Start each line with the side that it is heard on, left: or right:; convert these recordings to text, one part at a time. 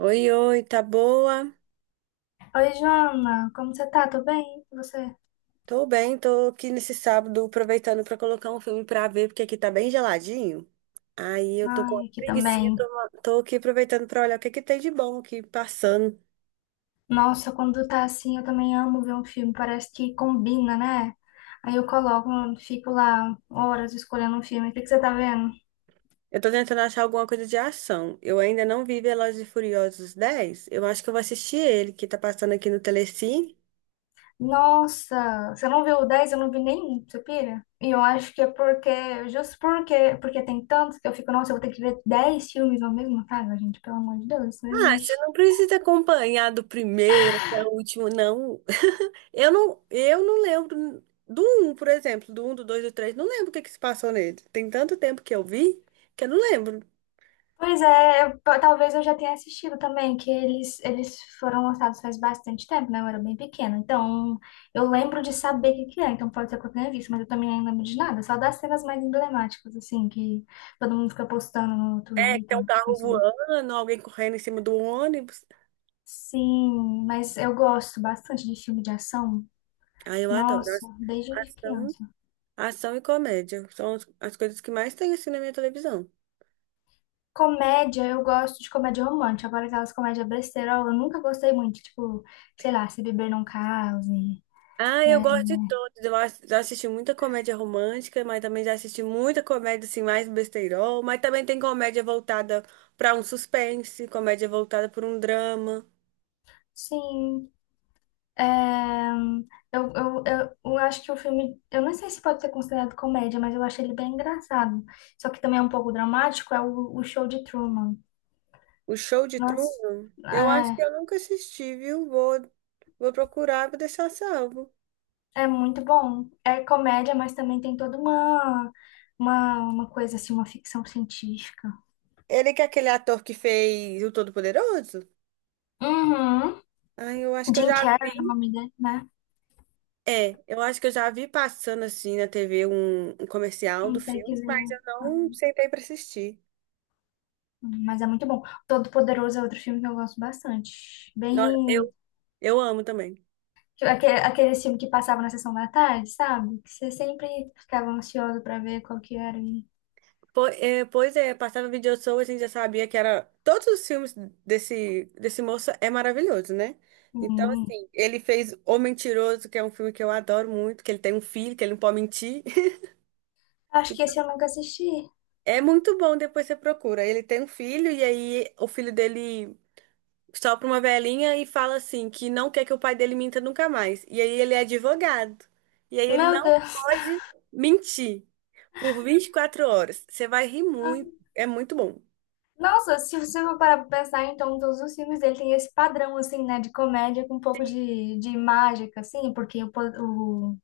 right: Oi, oi, tá boa?
left: Oi, Joana, como você tá? Tô bem? E você?
right: Tô bem, tô aqui nesse sábado aproveitando pra colocar um filme pra ver, porque aqui tá bem geladinho. Aí eu tô com uma
left: Ai, aqui
right: preguicinha,
left: também.
right: tô aqui aproveitando pra olhar o que que tem de bom aqui passando.
left: Nossa, quando tá assim, eu também amo ver um filme, parece que combina, né? Aí eu coloco, fico lá horas escolhendo um filme. O que que você tá vendo?
right: Eu tô tentando achar alguma coisa de ação. Eu ainda não vi Velozes e Furiosos 10. Eu acho que eu vou assistir ele, que tá passando aqui no Telecine.
left: Nossa, você não viu o 10? Eu não vi nenhum, você pira? E eu acho que é porque, justo porque tem tantos que eu fico, nossa, eu vou ter que ver 10 filmes na mesma casa, gente, pelo amor de Deus, isso não
right: Ah, você
left: existe.
right: não precisa acompanhar do primeiro até o último, não. Eu não lembro do um, por exemplo, do um, do 2, do 3. Não lembro o que que se passou nele. Tem tanto tempo que eu vi que eu não lembro.
left: Pois é, talvez eu já tenha assistido também, que eles foram lançados faz bastante tempo, né? Eu era bem pequena. Então, eu lembro de saber o que que é, então pode ser que eu tenha visto, mas eu também não lembro de nada, só das cenas mais emblemáticas, assim, que todo mundo fica postando no
right: É, que tem
left: Twitter,
right: um
left: no
right: carro
left: Facebook.
right: voando, alguém correndo em cima do ônibus.
left: Sim, mas eu gosto bastante de filme de ação.
right: Aí eu adoro.
left: Nossa, desde
right: Ação,
left: criança.
right: ação e comédia são as coisas que mais tem assim na minha televisão.
left: Comédia, eu gosto de comédia romântica. Agora, aquelas comédias besteirol, eu nunca gostei muito. Tipo, sei lá, Se Beber Não Case.
right: Ah, eu gosto de todos. Já assisti muita comédia romântica, mas também já assisti muita comédia assim mais besteirol, mas também tem comédia voltada para um suspense, comédia voltada para um drama.
left: Sim. É, eu acho que o filme, eu não sei se pode ser considerado comédia, mas eu acho ele bem engraçado. Só que também é um pouco dramático, é o Show de Truman.
right: O Show de
left: Nossa,
right: Truman? Eu acho que eu nunca assisti, viu? Vou procurar, vou deixar salvo.
left: é muito bom. É comédia, mas também tem toda uma coisa assim, uma ficção científica.
right: Ele que é aquele ator que fez O Todo-Poderoso?
left: Uhum.
right: Ai, eu acho que eu
left: Jim
right: já vi.
left: Carrey é o nome dele, né?
right: É, eu acho que eu já vi passando assim na TV um comercial do
left: Um
right: filme, mas
left: takezinho.
right: eu não sentei pra assistir.
left: Mas é muito bom. Todo Poderoso é outro filme que eu gosto bastante.
right: No- Eu,
left: Bem.
right: eu amo também.
left: Tipo, aqueles filmes que passavam na sessão da tarde, sabe? Que você sempre ficava ansioso pra ver qual que era.
right: Pois é, passava Vídeo Show, a gente já sabia que era. Todos os filmes desse moço é maravilhoso, né? Então,
left: Hum,
right: assim, ele fez O Mentiroso, que é um filme que eu adoro muito, que ele tem um filho, que ele não pode mentir.
left: Acho
right: Que
left: que esse eu nunca assisti.
right: é muito bom, depois você procura. Ele tem um filho, e aí o filho dele sopra uma velhinha e fala assim, que não quer que o pai dele minta nunca mais. E aí ele é advogado. E aí ele
left: Meu
right: não
left: Deus.
right: pode mentir por 24 horas. Você vai rir
left: Ah,
right: muito, é muito bom.
left: nossa, se você for parar pra pensar, então todos os filmes dele têm esse padrão, assim, né? De comédia com um pouco de mágica, assim, porque o, po- o,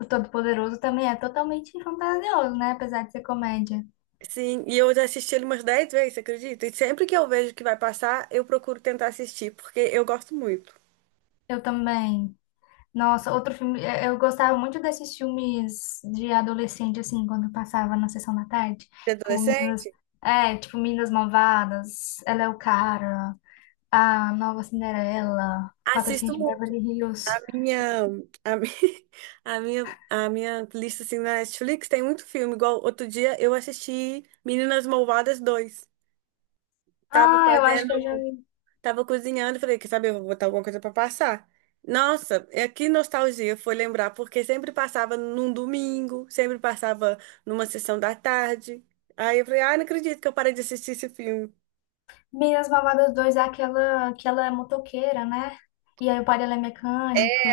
left: o Todo-Poderoso também é totalmente fantasioso, né? Apesar de ser comédia.
right: Sim, e eu já assisti ele umas 10 vezes, você acredita? E sempre que eu vejo que vai passar, eu procuro tentar assistir, porque eu gosto muito.
left: Eu também. Nossa, outro filme. Eu gostava muito desses filmes de adolescente, assim, quando passava na sessão da tarde.
right: De
left: Tipo, Meninas.
right: adolescente?
left: É, tipo, Meninas Malvadas, Ela é o Cara, A Nova Cinderela, Patrocínio
right: Assisto
left: de
right: muito.
left: Beverly Hills.
right: A minha, a mi- A minha lista assim, na Netflix tem muito filme. Igual outro dia eu assisti Meninas Malvadas dois. Tava
left: Ah, eu acho
right: fazendo
left: que eu já vi.
right: Tava cozinhando, falei, quer saber, eu vou botar alguma coisa pra passar. Nossa, é que nostalgia foi lembrar, porque sempre passava num domingo, sempre passava numa sessão da tarde. Aí eu falei, ah, não acredito que eu parei de assistir esse filme.
left: Meninas Malvadas 2 é aquela que ela é motoqueira, né? E aí o pai dela é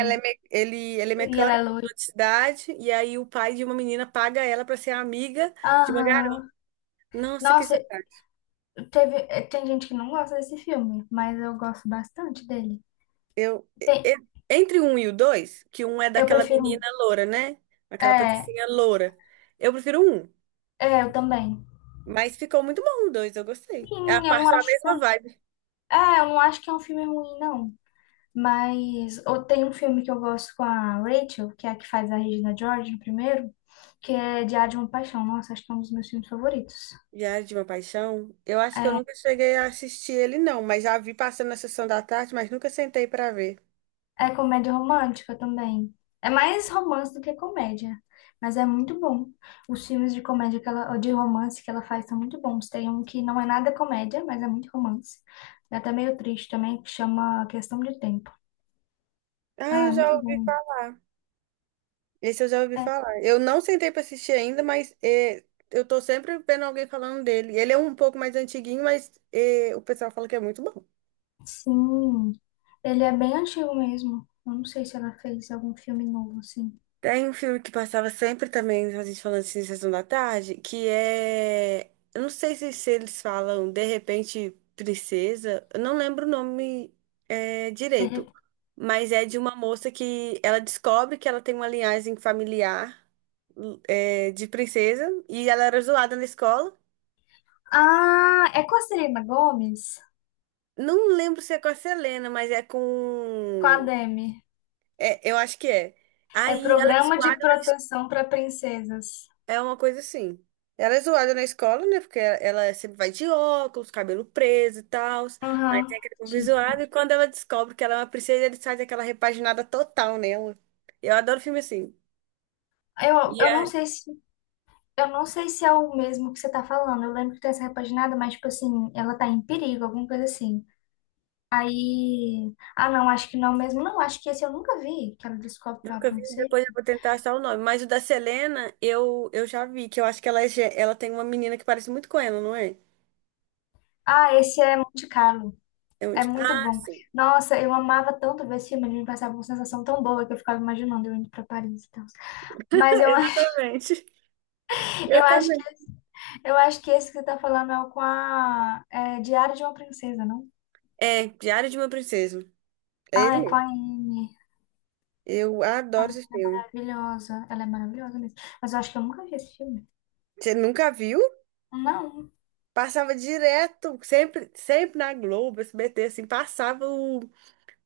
right: Ele, ele é
left: E ela
right: mecânico,
left: é loira.
right: mudou de cidade, e aí o pai de uma menina paga ela pra ser amiga de uma garota.
left: Aham.
right: Nossa, que
left: Nossa,
right: sacanagem.
left: tem gente que não gosta desse filme, mas eu gosto bastante dele.
right: Eu, e-
left: Tem,
right: e- Entre um e o dois, que um é
left: eu
right: daquela
left: prefiro um.
right: menina loura, né? Aquela
left: É,
right: patricinha loura. Eu prefiro um.
left: é, eu também.
right: Mas ficou muito bom o dois, eu gostei. É a
left: Sim,
right: parte da mesma vibe.
left: eu não acho que é um filme ruim, não. Mas ou tem um filme que eu gosto com a Rachel, que é a que faz a Regina George no primeiro, que é Diário de uma Paixão. Nossa, acho que é um dos meus filmes favoritos.
right: Diário de uma Paixão, eu acho que eu
left: É,
right: nunca cheguei a assistir ele, não, mas já vi passando na sessão da tarde, mas nunca sentei pra ver.
left: é comédia romântica também. É mais romance do que comédia, mas é muito bom. Os filmes de comédia que ela, ou de romance que ela faz são muito bons. Tem um que não é nada comédia, mas é muito romance. É até meio triste também, que chama Questão de Tempo.
right: Ah,
left: Ah,
right: eu
left: é muito
right: já ouvi
left: bom.
right: falar. Esse eu já ouvi
left: É,
right: falar. Eu não sentei pra assistir ainda, mas é, eu tô sempre vendo alguém falando dele. Ele é um pouco mais antiguinho, mas é, o pessoal fala que é muito bom.
left: sim. Ele é bem antigo mesmo. Eu não sei se ela fez algum filme novo, assim.
right: Tem um filme que passava sempre também, a gente falando assim, Sessão da Tarde, que é. Eu não sei se eles falam De Repente Princesa, eu não lembro o nome
left: De
right: direito,
left: rep-
right: mas é de uma moça que ela descobre que ela tem uma linhagem familiar, de princesa e ela era zoada na escola.
left: Ah, é com a Selena Gomes?
right: Não lembro se é com a Selena, mas é
left: Com a
right: com.
left: Demi.
right: É, eu acho que é.
left: É
right: Aí ela é.
left: Programa de Proteção para Princesas.
right: É uma coisa assim. Ela é zoada na escola, né? Porque ela Ela sempre vai de óculos, cabelo preso e tal. Aí
left: Aham,
right: tem aquele povo zoado.
left: típico.
right: E quando ela descobre que ela é uma princesa, ele sai daquela repaginada total nela. Eu adoro filme assim. E
left: Eu não
right: a-
left: sei se eu não sei se é o mesmo que você tá falando. Eu lembro que tem essa repaginada, mas tipo assim, ela tá em perigo, alguma coisa assim. Aí, ah não, acho que não mesmo. Não, acho que esse eu nunca vi, que ela descobre que é uma
right: Nunca vi,
left: princesa.
right: depois eu vou tentar achar o nome. Mas o da Selena, eu já vi, que eu acho que ela, ela tem uma menina que parece muito com ela, não é?
left: Ah, esse é Monte Carlo. É muito
right: Ah,
left: bom.
right: sim.
left: Nossa, eu amava tanto ver esse filme, ele me passava uma sensação tão boa que eu ficava imaginando eu indo para Paris e tal. Mas eu,
right: Exatamente. Eu
left: eu acho
right: também.
left: que eu acho que esse que você tá falando é o com a Diário de uma Princesa, não?
right: É, Diário de uma Princesa. É
left: Ah,
right: ele
left: é com
right: mesmo.
left: a Anne.
right: Eu adoro
left: Ah,
right: esse filme.
left: maravilhosa. Ela é maravilhosa mesmo. Mas eu acho que eu nunca vi esse filme.
right: Você nunca viu?
left: Não.
right: Passava direto, sempre, sempre na Globo, SBT, assim, passava o,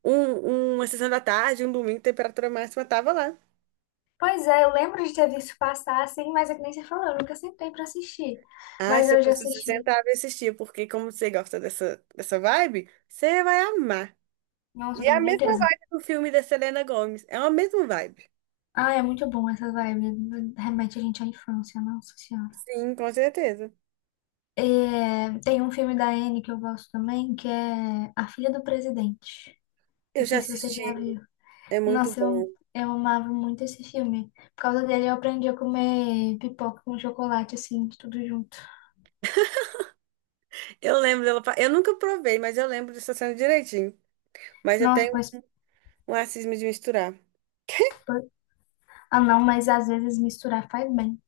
right: um, uma sessão da tarde, um domingo, temperatura máxima, tava lá.
left: Pois é, eu lembro de ter visto passar assim, mas é que nem você falou, eu nunca sentei para assistir.
right: Ah,
left: Mas
right: se eu
left: eu já
right: fosse, você
left: assisti.
right: sentava e assistia, porque como você gosta dessa vibe, você vai amar.
left: Nossa,
right: E
left: eu
right: é a
left: tenho
right: mesma
left: certeza.
right: vibe do filme da Selena Gomez, é a mesma vibe.
left: Ah, é muito bom essas vibes. Remete a gente à infância, nossa senhora.
right: Sim, com certeza.
left: É, tem um filme da Anne que eu gosto também, que é A Filha do Presidente.
right: Eu
left: Não
right: já
left: sei se você
right: assisti,
left: já viu.
right: é muito
left: Nossa,
right: bom.
left: eu amava muito esse filme. Por causa dele, eu aprendi a comer pipoca com chocolate, assim, tudo junto.
right: Eu lembro dela, eu nunca provei, mas eu lembro dessa cena direitinho. Mas eu
left: Nossa,
right: tenho
left: mas.
right: um racismo de misturar.
left: Ah, não, mas às vezes misturar faz bem,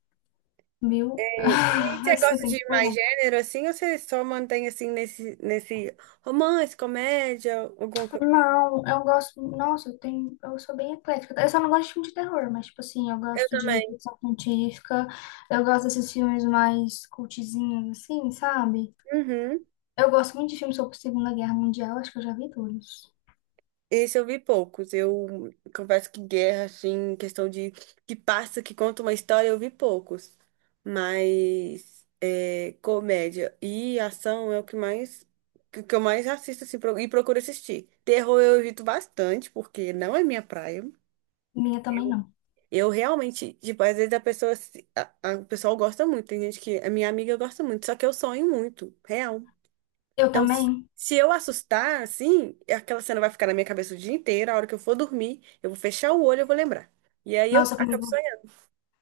left: viu?
right: E você
left: Você
right: gosta
left: tem
right: de
left: que
right: mais
left: provar.
right: gênero assim ou você só mantém assim nesse romance, comédia, alguma coisa?
left: Não, eu gosto. Nossa, eu tenho. Eu sou bem eclética. Eu só não gosto de filme de terror, mas, tipo assim, eu
right: Eu
left: gosto de
right: também.
left: ficção científica. Eu gosto desses filmes mais cultizinhos, assim, sabe?
right: Uhum.
left: Eu gosto muito de filmes sobre Segunda Guerra Mundial. Acho que eu já vi todos.
right: Esse eu vi poucos. Eu confesso que guerra, assim, questão de que passa, que conta uma história, eu vi poucos. Mas é, comédia e ação é o que mais que eu mais assisto assim, e procuro assistir. Terror eu evito bastante, porque não é minha praia.
left: Minha também não.
right: Eu realmente, tipo, às vezes a pessoa, o pessoal gosta muito, tem gente que, a minha amiga gosta muito, só que eu sonho muito, real.
left: Eu
right: Então,
left: também.
right: se eu assustar, assim, aquela cena vai ficar na minha cabeça o dia inteiro, a hora que eu for dormir, eu vou fechar o olho, eu vou lembrar. E aí eu
left: Nossa,
right: acabo
left: comigo
right: sonhando.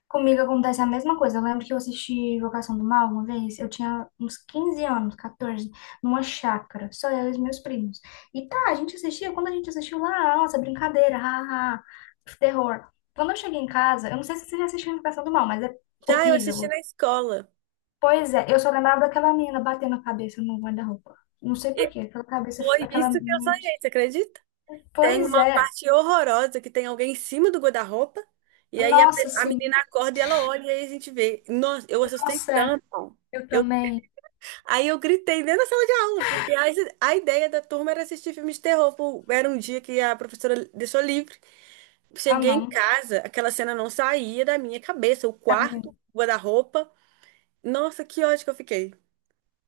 left: Comigo acontece a mesma coisa. Eu lembro que eu assisti Invocação do Mal uma vez. Eu tinha uns 15 anos, 14, numa chácara, só eu e os meus primos. E tá, a gente assistia, quando a gente assistiu lá, nossa, brincadeira, ha, ha, terror. Quando eu cheguei em casa, eu não sei se você já assistiu Invocação do Mal, mas é
right: Já eu assisti
left: horrível.
right: na escola.
left: Pois é, eu só lembrava daquela menina batendo a cabeça no guarda-roupa. Não sei por quê, aquela cabeça,
right: Foi isso
left: aquela
right: que eu
left: mente.
right: sonhei, você acredita? Tem
left: Pois
right: uma
left: é,
right: parte horrorosa que tem alguém em cima do guarda-roupa, e aí
left: nossa,
right: a
left: sim.
right: menina acorda e ela olha, e aí a gente vê. Nossa, eu assustei
left: Nossa,
right: tanto.
left: eu também.
right: Aí eu gritei dentro da sala de aula, porque a ideia da turma era assistir filmes de terror. Pô. Era um dia que a professora deixou livre.
left: Ah,
right: Cheguei em
left: não.
right: casa, aquela cena não saía da minha cabeça, o quarto, o guarda-roupa. Nossa, que ódio que eu fiquei.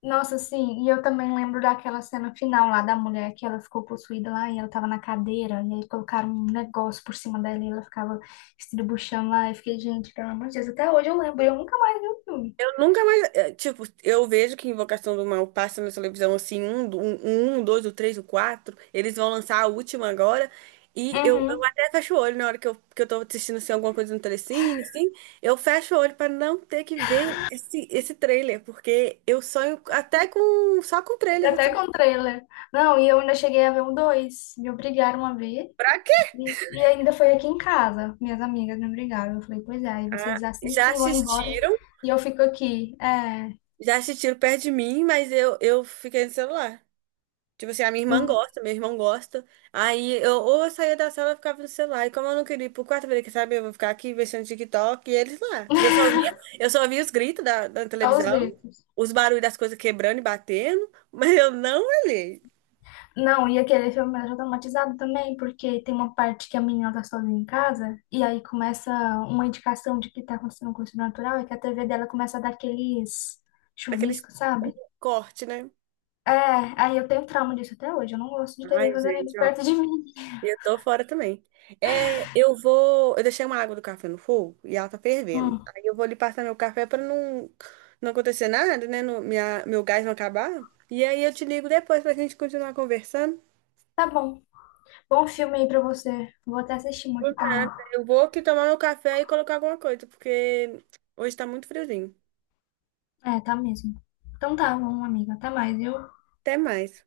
left: Nossa, sim, e eu também lembro daquela cena final lá da mulher que ela ficou possuída lá e ela tava na cadeira e aí colocaram um negócio por cima dela e ela ficava estribuchando lá. Eu fiquei, gente, pelo amor de Deus, até hoje eu lembro, eu nunca mais vi o filme.
right: Eu nunca mais. Tipo, eu vejo que Invocação do Mal passa na televisão assim, um, dois, o três, o quatro. Eles vão lançar a última agora. Eu
left: Uhum,
right: até fecho o olho na hora que eu tô assistindo assim, alguma coisa no Telecine, assim. Eu fecho o olho para não ter que ver esse trailer, porque eu sonho até com só com trailer,
left: até
right: assim.
left: com trailer. Não, e eu ainda cheguei a ver um dois, me obrigaram a ver
right: Pra quê?
left: e ainda foi aqui em casa, minhas amigas me obrigaram. Eu falei, pois é, aí
right: Ah,
left: vocês
right: já
left: assistem e vão embora
right: assistiram,
left: e eu fico aqui,
right: já assistiram perto de mim, mas eu fiquei no celular. Tipo assim, a minha irmã
left: em-
right: gosta, meu irmão gosta. Aí eu saía da sala e ficava no celular. E como eu não queria ir pro quarto, eu falei, quer saber? Eu vou ficar aqui mexendo TikTok e eles lá. Eu só via os gritos da
left: só os
right: televisão,
left: gritos.
right: os barulhos das coisas quebrando e batendo, mas eu não olhei.
left: Não, e aquele filme me deixou traumatizado também, porque tem uma parte que a menina tá sozinha em casa, e aí começa uma indicação de que tá acontecendo com o natural, é que a TV dela começa a dar aqueles
right: Aquele
left: chuviscos, sabe?
right: corte, né?
left: É, aí eu tenho trauma disso até hoje, eu não gosto de
right: Ai,
left: TV fazendo
right: gente,
left: isso perto de mim.
right: e eu tô fora também. É, eu vou. Eu deixei uma água do café no fogo e ela tá fervendo.
left: Hum,
right: Aí eu vou ali passar meu café pra não, não acontecer nada, né? Meu gás não acabar. E aí eu te ligo depois pra gente continuar conversando.
left: tá bom. Bom filme aí pra você. Vou até assistir um
right: Por
left: aqui também.
right: nada. Eu vou aqui tomar meu café e colocar alguma coisa, porque hoje tá muito friozinho.
left: É, tá mesmo. Então tá bom, amiga. Até mais, viu?
right: Até mais.